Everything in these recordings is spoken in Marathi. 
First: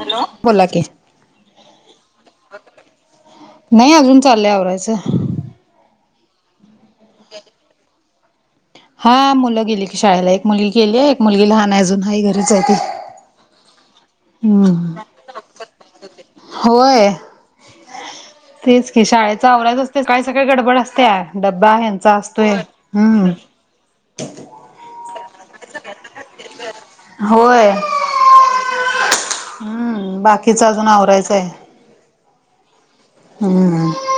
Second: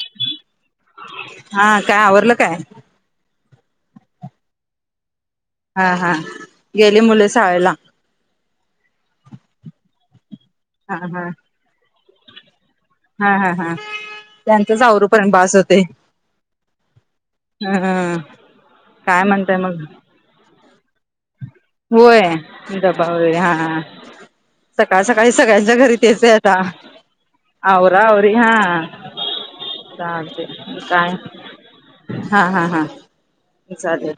हॅलो बोला की हा काय आवरलं काय? नाही अजून चालय आवरायचं हा हा गेली मुल शाळेला? हा मुलं गेली की शाळेला एक मुल हा गेलीय एक हा मुलगी लहान आहे आजून हाय घरीच आहे ती. हा हा हा त्यांचंच हम्म आवरू पर्यंत पण बास होते. होय ह तेच की काय शाळेचा म्हणताय आवराच मग असते काळी सकाळी गडबड असते. डब्बा ह्यांचा असतोय हम्म हा हा सकाळ सकाळी सगळ्यांच्या घरी तेच आता होय आवरावर आवरी होय हो हा हम्म बाकीच अजून काय आवरायचं आहे हा हा हा हम्म चालेल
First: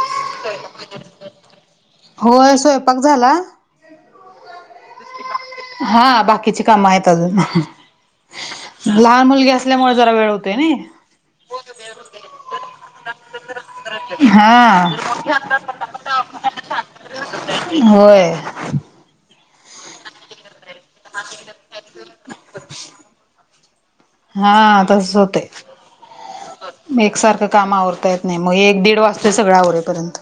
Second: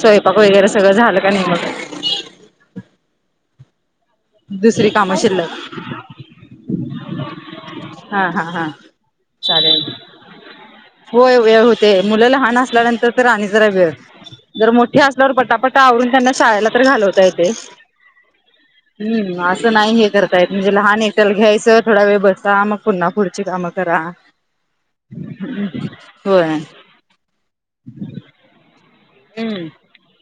स्वयंपाक वगैरे सगळं झालं का नाही होय स्वयंपाक झाला. दुसरी काम शिल्लक आहे. हा बाकीची कामं आहेत अजून हा हा हा लहान मुलगी चालेल असल्यामुळे जरा वेळ होते ना होय वेळ होते मुलाला लहान असल्यानंतर तर आणि जरा वेळ जर हा मोठी असल्यावर पटापटा आवरून त्यांना शाळेला तर घालवता येते. होय हम्म असं नाही हे करत म्हणजे लहान येेतल घ्यायचं थोडा वेळ बसता मग पुन्हा पुढची कामं करा. हा होय होय मग एकसारखं काम आवरता येत नाही मग एक दीड वाजता ते सगळं आवरेपर्यंत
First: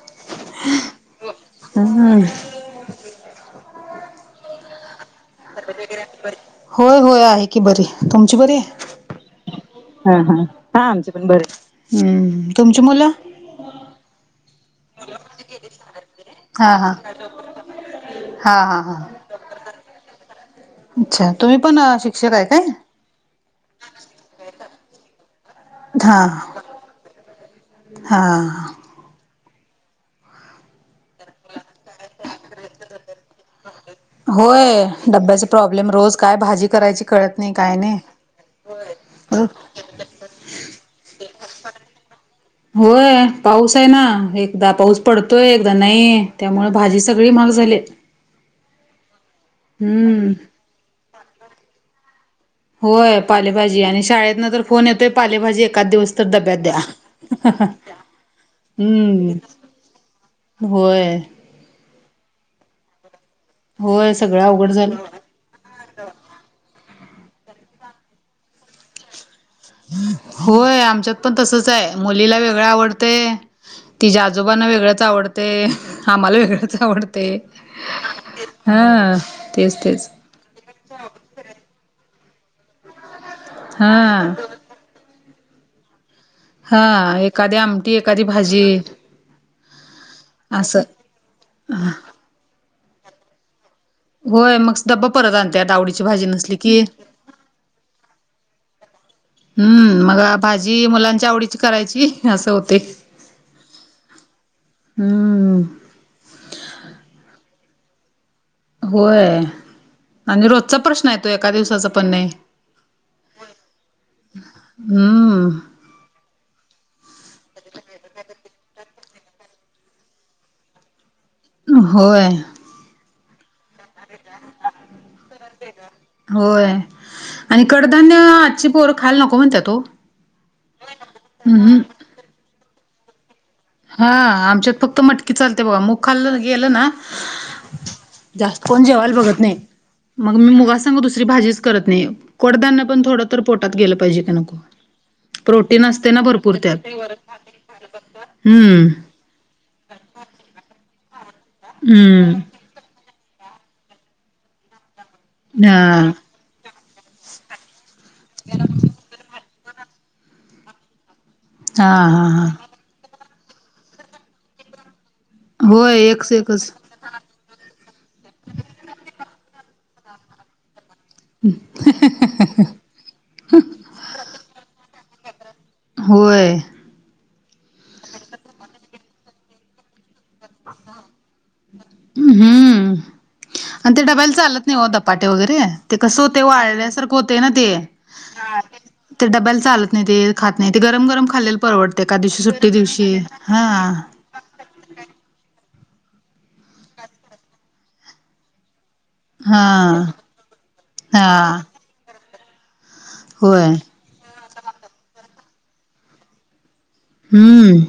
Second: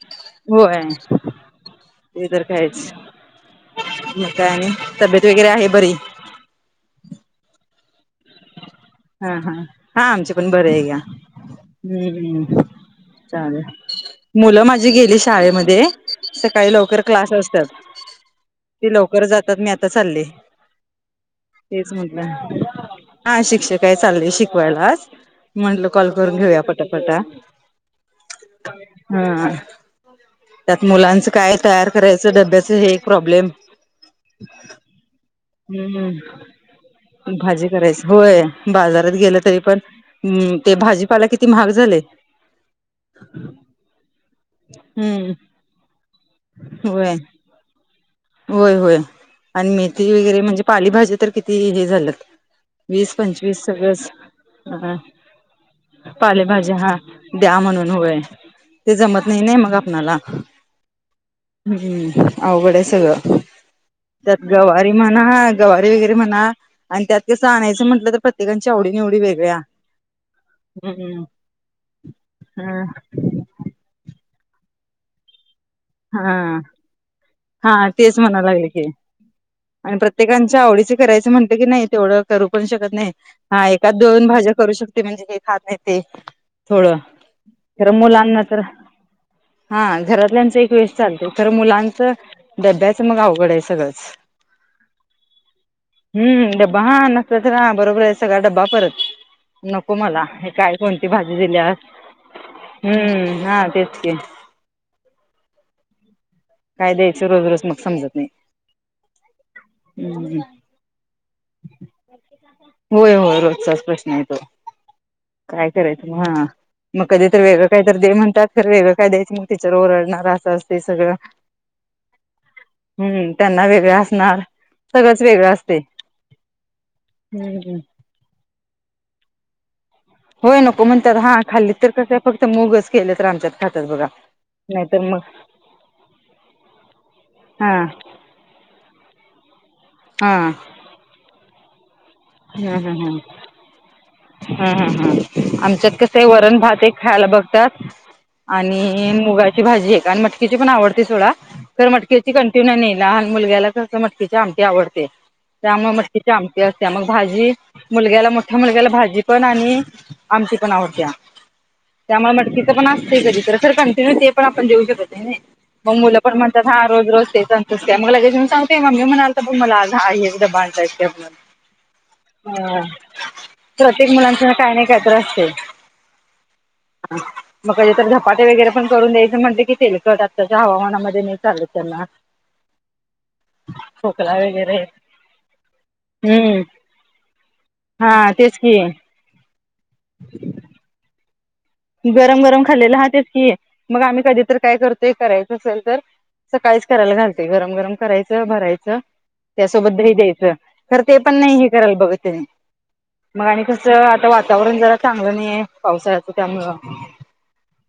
हा काहीच मका आणि तब्येत वगैेरे होय होय आहे की बरी तुमची बरी आहे हा हा हा आमची हा पण बरे हा आहे घ्या आमची पण बरी हाय. हम् हम्म तुमची मुलं? चालेल. मुलं माझी गेली शाळेमध्ये सकाळी हा हा लवकर क्लास असतात हा हा ती हा लवकर जातात मी आता चालले अच्छा तुम्ही पण तेच शिक्षक म्हटलं आहे काय? हा शिक्षक आहे चाललेय शिकवायलाच म्हंटलं कॉल हा करून घेऊया पटापटा हा हम् त्यात मुलांचं काय तयार करायचं डब्याचं हे एक प्रॉब्लेम होय डब्याचे प्रॉब्लेम रोज काय हम्म भाजी करायची कळत नाही भाजी काय नाही करायच होय बाजारात गेलं तरी पण ते भाजीपाला किती महाग झाललय होय पाऊ ऊस आहे ना एकदा पाऊस पडतोय हम्म एकदा नाही त्यामुळे भाजी होय सगळी महाग झाले होय होय आणि मेथी वगैरे म्हणजे पालीभाजी तर किती हे झालेत वीस होय पंचवीस पालेभाजी आणि सगळेच शाळेतन तर फोन ह येतोय पालेभाजी एकाच दिवस तर डब्यात पालेभाज्या द्या. हा द्या म्हणून होय ते जमत हम्म नाही नाही मग आपणाला होय हम्म अवघड हाय सगळं होय सगळं त्यात अवघड गवारी झालं म्हणा गवारी वैगेरे म्हणा आणि त्यात तसं आणायचं म्हटलं तर प्रत्येककांची आवडी निवडी वेग होय, आमच्यात पण तसच हाय मुलीला वेगळं आवडतय तिज्या आजोबांना वेगळंच आवडतय आम्हाला हा वेगळंच आवडतय हा तेच म्हणा लागले की तेच आणि प्रत्य तेच प्रत्येकांच्या आवडीच करायचं म्हणते कि नाय तेवढं करू पण शकत नाही हा एकाच दोन भाज्या करू शकत ते म्हणजे काही खात नाही ते. हा थोडं एखादी आमटी खरं एखादी मुलांना तर भाजी हा घरातल्यांच एक असं वेळेस चालतय खरं मुलांचं डब्याच मग अवघडं हाय सगळं. होय मग डब्बा परत आणत्यात आवडीची भाजी हम्म, नसली की डब्बा हा नसल तर हा बरोबर हाय सगळा डब्बा परत. नको हम्म मग मला हे काय भाजी कोणती मुलांच्या भाजी आवडीची दिल्यास. करायची असं होते हम्म, हा तेच कि हम्म काय द्यायच रोज -रोज मग समजत नाही. होय, हम्म आणि रोजचा प्रश्न हाय त एका दिवसाचा पण नाही, होय होय रोजचाच हम्म करायच म, हा मग कधीतर वेगळं काय तर दे म्हणतात खरं वेगळं काय द्यायचं मग टीचर ओरडणार असं असतय सगळं होय हम्म त्यांना वेगळं असणार सगळंच वेगळं असतय. होय, आणि कडधान्य आजची पोर खायला नको म्हणत्यात ओ. होय नको म्हणत्यात हा खाल्ली अहं तर काय कसं फक्त मुगच केलं तर आमच्यात. खातात बघा. हा आमच्यात नाहीतर फक्त मग मटकी चालते बघा मूग खाल्लं गेलं ना हा जास्त कोण जेवायला बघत नाही, मग मी हा. मुगा संग दुसरी भाजीच करत नाही हा हा कडधान्य हा पण थोडं हा तर पोटात गेलं पाहिजे की नको हा हा प्रोटीन असते ना भरपूर त्यात. त्यात हम्म आणि मुगाची भाजी एक आणि मटकीची पण आवडते सोडा तर मटकीची हम्म ते नाई लहान मुलग्याला कस मटकीचे आमटी आवडते हा त्यामुळे मटकीचे आमटी अस त्या मग भाजी मुलग्याला मोठ्या मुलग्याला भाजी पण आणि आमची पण आवडत्या. हा हा त्यामुळे हा मटकीच पण असतय कधीतर खरं कंटिन्यू ते पण आपण देऊ शकत नई. मग होय मुलं एकच पण म्हणतात एकच हा रोज -रोज तेचं तस त्यामुळं लगेचं सांगतय मम्मी हे म्हणालत बघ मला आज आहे हेच डबा आणतय ते पण हम्म हं ह प्रत्येक मुलांचं काय काही नाही कायतर असतय होय [unintelligible] हा मग क तर धपाटे वगैरे पण करून द्यायचं म्हणते कि ते कत [unintelligible] त्याच्या हवामानामध्ये म चाल त्यांना [unintelligible] हम्म आणि ते डबायला खोकला चालत वगैरे नाही धपाटे वगैरे ते कसं होते हम्म [unintelligible] सारखं होते ना ते हा तेच की ते डब्याला चालत नाही ते गरम गरम खाल्ले [unintelligible] [unintelligible] [unintelligible] [unintelligible] [unintelligible] [unintelligible] गरम गरम खाल्लं ह तेच की मग आम्ही कधी तर काय करतो ते करायचं असेल तर सकाळीच करायला घालते गरम गरम करायचं भरायचं हा त्यासोबतह दही द्यायचं खर ते हा पण नाही करायला बघते मग आणि होय कसं आता वातावरण जरा चांगलं नाही पावसाळ्याचं त्यामुळ हम्म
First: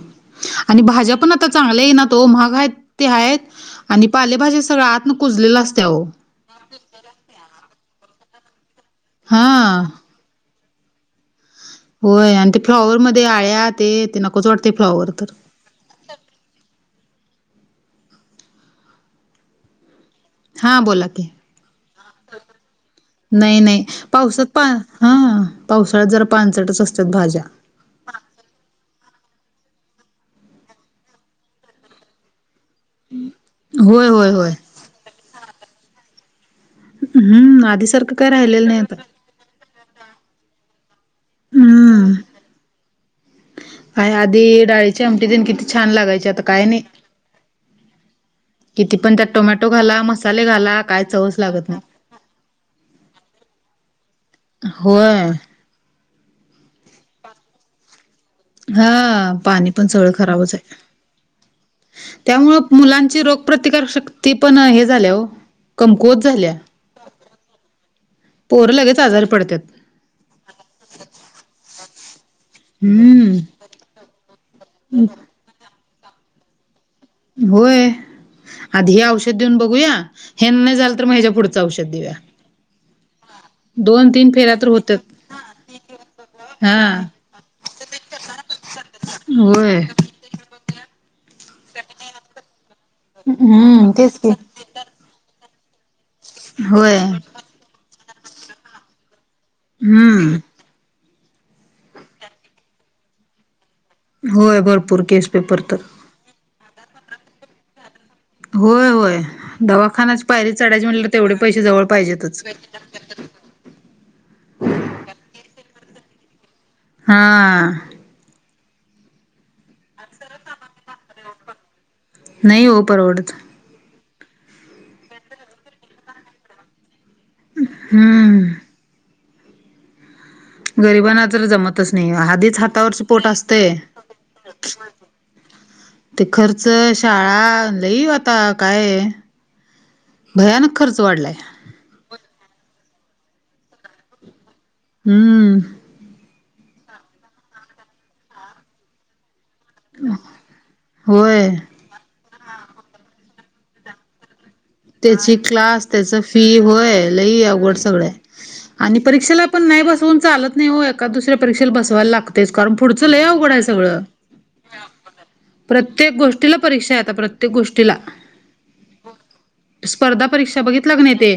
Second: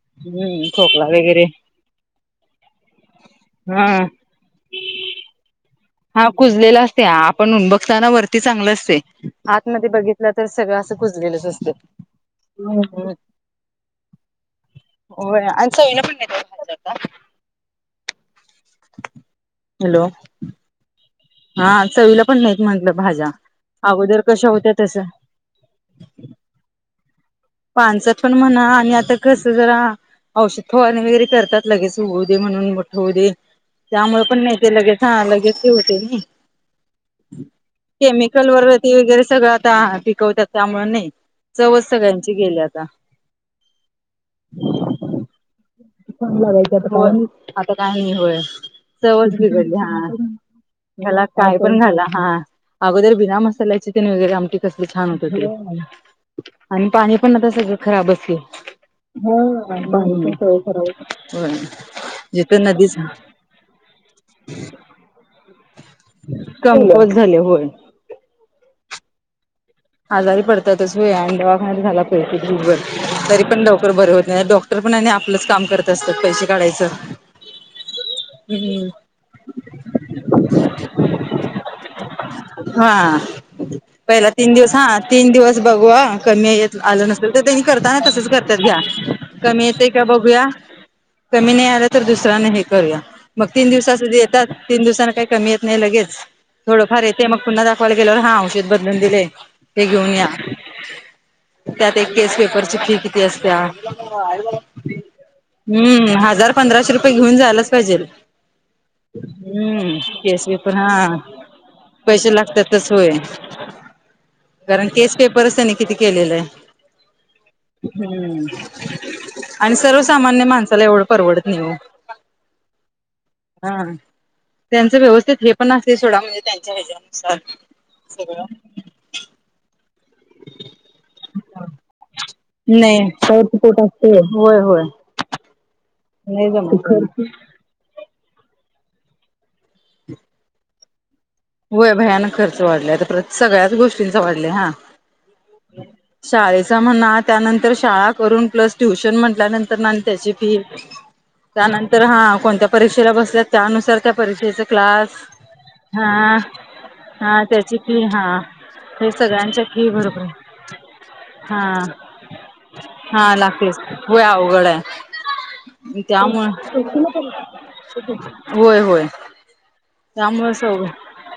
आणि भाज्या पण वगैरे आता चांगल्या येई ना तो महाग आहेत ते आहेत हा आणि पालेभज्या सगळं आ तुन कुजलेला असतेव कुजलेला असते आपण बघताना वरती चांगलं असते हा आात मधे बघितलं तर सगळं असं कुजलेेलंच असं होय आणि ते फ्लॉवर मध्ये आळ्या ते ते नकोच वाटते फ्लॉवर तर आणि सन पण नाही होत का हॅलो हा बोला की हा चवीला पण नाहीत म्हटलं भाज्या. नाही नाही अगोदर पावसात कशा पा होत्या तसं हा पावसाळ्यात ज पांचट च असतात भाज्या पांचट पण म्हणा आणि आता कस जरा औषध थोणे वगैरे करतात लगेच उद म्हणून हो दे होय त्यामुळे होय पण होय नाही ते लगेच लगेच होते ना हम्म आधीसारखं काय केमिकल राहिलेलं नाही वरती आता वगैरे सगळं आता पिकवतात त्यामुळे नाही चवच सगळ हम्म काय आधी डाळीची आमटी देन किती लागायची छान आता काय लागायच नाही आता आता काही नाही होय किती पण त्यात टोमॅटो चवजलीली हा घाला मसाले घाला काय घला चवच काय लागत पण नाही घाला हा अगोदर बिना मसाल्या चिकन वगैरे आमटी कसलं छान होत होय ते आणि पाणी पण आता सगळं खराब असेल हा पाणी पण सगळं खराबच आहे हो जिथ त्यामुळं नदीच मुलांची रोगप्रतिकार शक्ती पण हे झाल्या हो कमकुवत झाल्या कमी झाले होय पोहर लगेच आजार पडतात आजारी पडतात तसू आहे आणि दवाखान्या झाला पाहिभर हम्म तरी पण डॉकर बर होत नाही ड पणाने आपलंच काम करत असतात पैसे काढायचं होय आधी हे औषध देऊन बघूया हे नाही झाल तर मग ह्याच्या पुढचं औषध देऊया ह दोन पहि तीन फेऱ्या दिव तर दिस हा होतात तीन दिवस बघू कमी हा आलं नसेल तर त्यांनी करताना तसच करतात घ्या होय क नाही आ तर दुसऱ हे करू मग तीन हम्म दिव तेच की येतात तीन दिवसांना काही कमी येत नाही लगेच थोडं होय फार येते मग पुन्हा दाखवायला गेल्यावर हा औषध बदलून दिले हे घेऊन या हम्म त्यात एक केस पेपरची फी किती असत्या होय भरपूर केस पेपर तर हम्म हजार पंधराशे रुपये घेऊन जायलाच पाहिजे होय होय हम्म दवाखानाची केश पायरी व पण चढायची हा म्हटलं तेवढे पैसे जवळ पैसे पाहिजेतच लागतातच होय कारण केस पेपरच त्यानी किती केलेला आहे हां हम्म आणि सर्वसामान्य माणसाला एवढं परवडत नाही हो नाही ओ परवडत. हा त्यांचं व्यवस्थित हे पण असतय सोडा म्हणजे त्यांच्या हेज्यावर. सार सगळ हम्म गरिबांना तर जमतच नाही आधीच हातावरच नाही पोट असतय असते. होय होय ते नाही खर्च जमत त्यांना. शाळा लई आता काय भयानक खर्च वाढलाय! होय भयानक खर्च वाढलाय तर प्रत सगळ्याच गोष्टींचा वाढलंय हा. हम्म. शाळेचा म्हणा त्यानंतर शाळा करून प्लस ट्युशन म्हंटल्यानंत तर आणि त्याची फी होय त्यानंतर हा कोणत्या परीक्षेला बसल्या त्यानुसार त्या परीक्षेच तेची क्लास त्याच फी होय लई हा त्याची अवघड फी सगळंय हा आणि हे परीक्षेला पण सगळ्यांच्या नाही फी बसवून भरपूर चालत नाही हो का दुसऱ्या परीक्षेला हा. बसवायला लागतयच कारण पुढच हा लय अवघड आहे लागतेच सगळं होय अवघड आहे प्रत्येक गोष्टीला त्यामुळे परीक्षा हाय अता प्रत्येक गोष्टीला. होय होय. स्पर्धा त्यामुळे परीक्षा सग बघितला क नाही ते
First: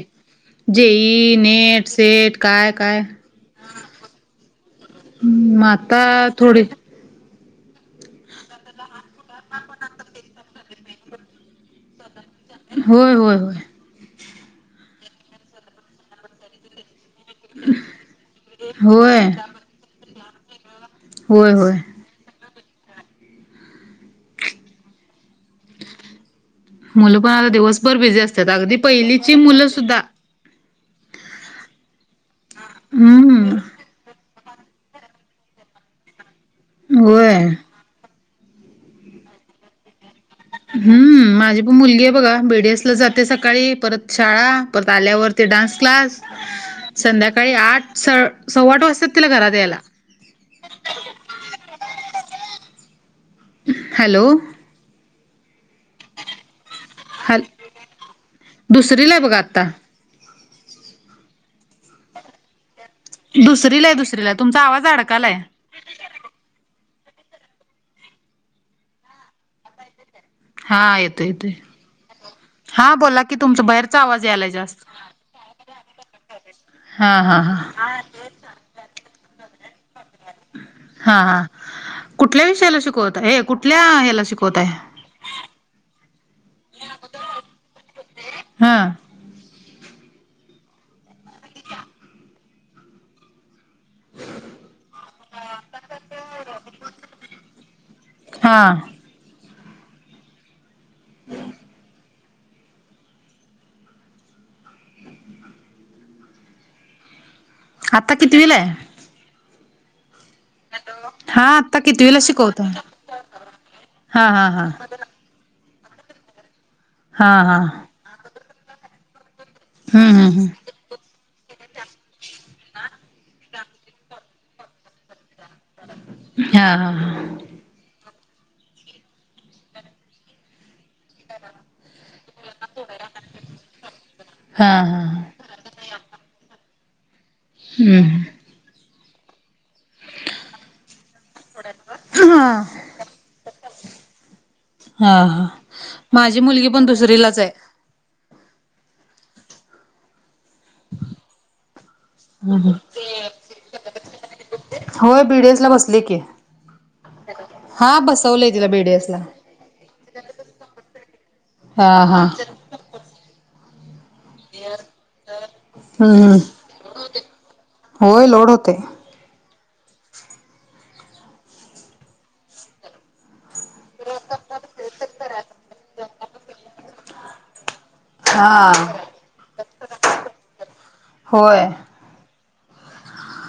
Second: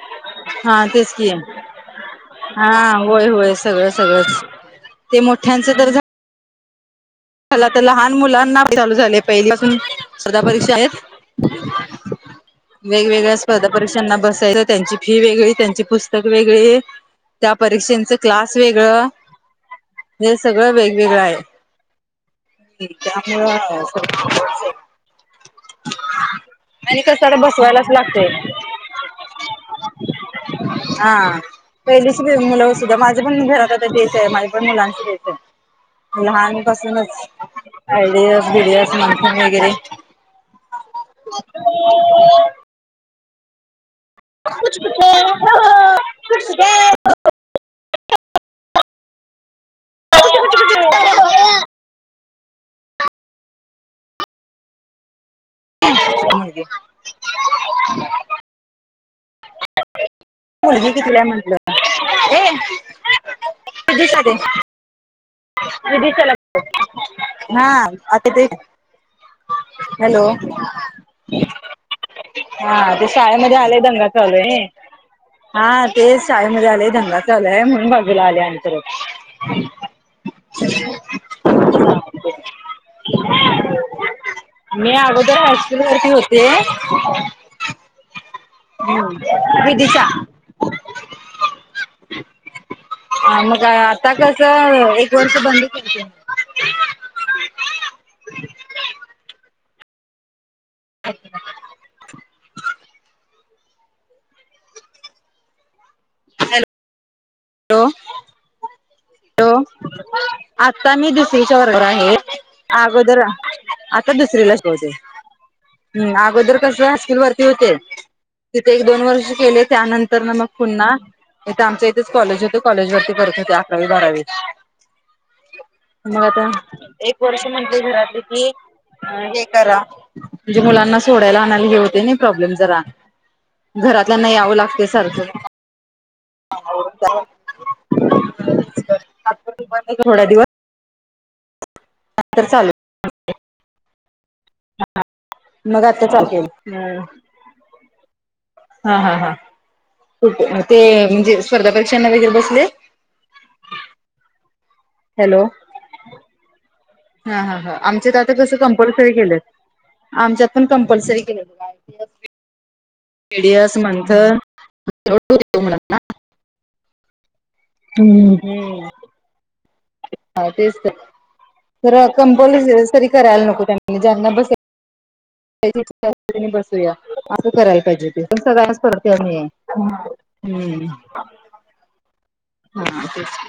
हा जे तेच की ई नेट सेट काय हा काय. होय होय सगळं सगळंच ते हम मोठ्यांच तर माता थोडी झाला त लहान मुलांना चालू झालय पहिलीपासून स्पर्धा परीक्षा आहेत. होय होय वेगवेगळ्या होय स्पर्धा परीक्षांना बसायचं त्यांची फी वेगळी त्यांची पुस्तक वेगळी. त्या परीक्षेचं क्लास वेगळं होय हे सगळं वेगवेगळं आहे. होय होय हे त्यामुळ सगळं [unintelligible] आणि मुलं पण कसाला आता बसवायलाच दिवसभर बिझी लागतय असत्यात अगदी पहिलीची मुलं सुद्धा हा पहिली ची बी मुलं सुद्धा माझी पण हम्म घरात तेच आहे माझ पण मुलांच तेच आहे लहानपासून होय आयडियस बिडियास मंथन वगैरे हम्म माझी पण मुलगी आहे बघा बीडीएस ला जाते सकाळी परत शाळा परत आल्यावर ते डान्स क्लास संध्याकाळी आठ स सव्वाठ वाजताात तिला घरात यायला. [unintelligible] हॅलो. [unintelligible] हल दुसरीलाय बघा आता. पोरगी कितवीला हाय म्हटलं ए दुसरीला आहे विदिशा दुसरीला दे आहे तुमचा आवाज अडकालाय. [unintelligible] हा आता ते - - हॅलो. हा येतोय येतोय हा ते बोला की शाळेमध्ये तुमचा आलेय बाहेरचा दंगा आवाज यायलाय चालूय. जास्त हा तेच शाळेमध्ये आलोय हा दंगा हा चालू हा आय म्हणून बाजूला आले आन परत. हा हा. कुठल्या विषयाला शिकवता हे कुठल्या ह्याला शिकवताय? मी अगोदर हायस्कूल वरती होते हा हम् विदिशा. ह मग आता कस एक वर्ष बंद केलते. हां. [unintelligible] हॅलो. आता कितीविलाय? हॅलो आता मी हा दुसरीच्या आता वर्गावर आहे कितवीला शिकवताय अगोदर आता हा हा दुसरीला हा शिकवते. हम् अगोदर कस स्किल हा वरती हा होते तिथे एक दोन वर्ष केले हम्म त्यानंतर ना हम्म मग हम्म पुन्हा हिथ आमच्या इथच कॉलेज होते कॉलेज वरती परत होते अकरावी बारावी म आता हा एक थोडेसे म्हंटले घरातले की हे करा म्हणजे मुलांना सोडायला आणायला हे होतय नी प्रॉब्लेम जरा घरातल्याना यावं हा हा हा लागतय हा सारखं [unintelligible] हम्म हं [inaudible] थोड्या दिवस थोड्या दिवस तर चालू हा हा हा मग आता चालू माझी केलं. मुलगी पण दुसरीलाच हाय. हा हा हा कुठ ते म्हणजे स्पर्धा परीक्षांना वगैरे बसले. आहो बी हॅलो. डेस ला बसले की हा हा हा आमचे तर आता बसवलंय कंस तिला बीडीएस कंपल्सरी ला. केलेत. आमच्यात पण कंपल्सरी केलेत बघ हा हा टी डी एस मंथनं हम्म [inaudible] होय हम्म लोड होते. हूं काय तेच तर खर कंपसरी करायला नको त्या ज्यांना बसाय सतराचा पहिले त [unintelligible] त्या बसूया. असं करायला पाहिजे ते पण हा सगळच पडते आणि हम्म होय. हा तेच की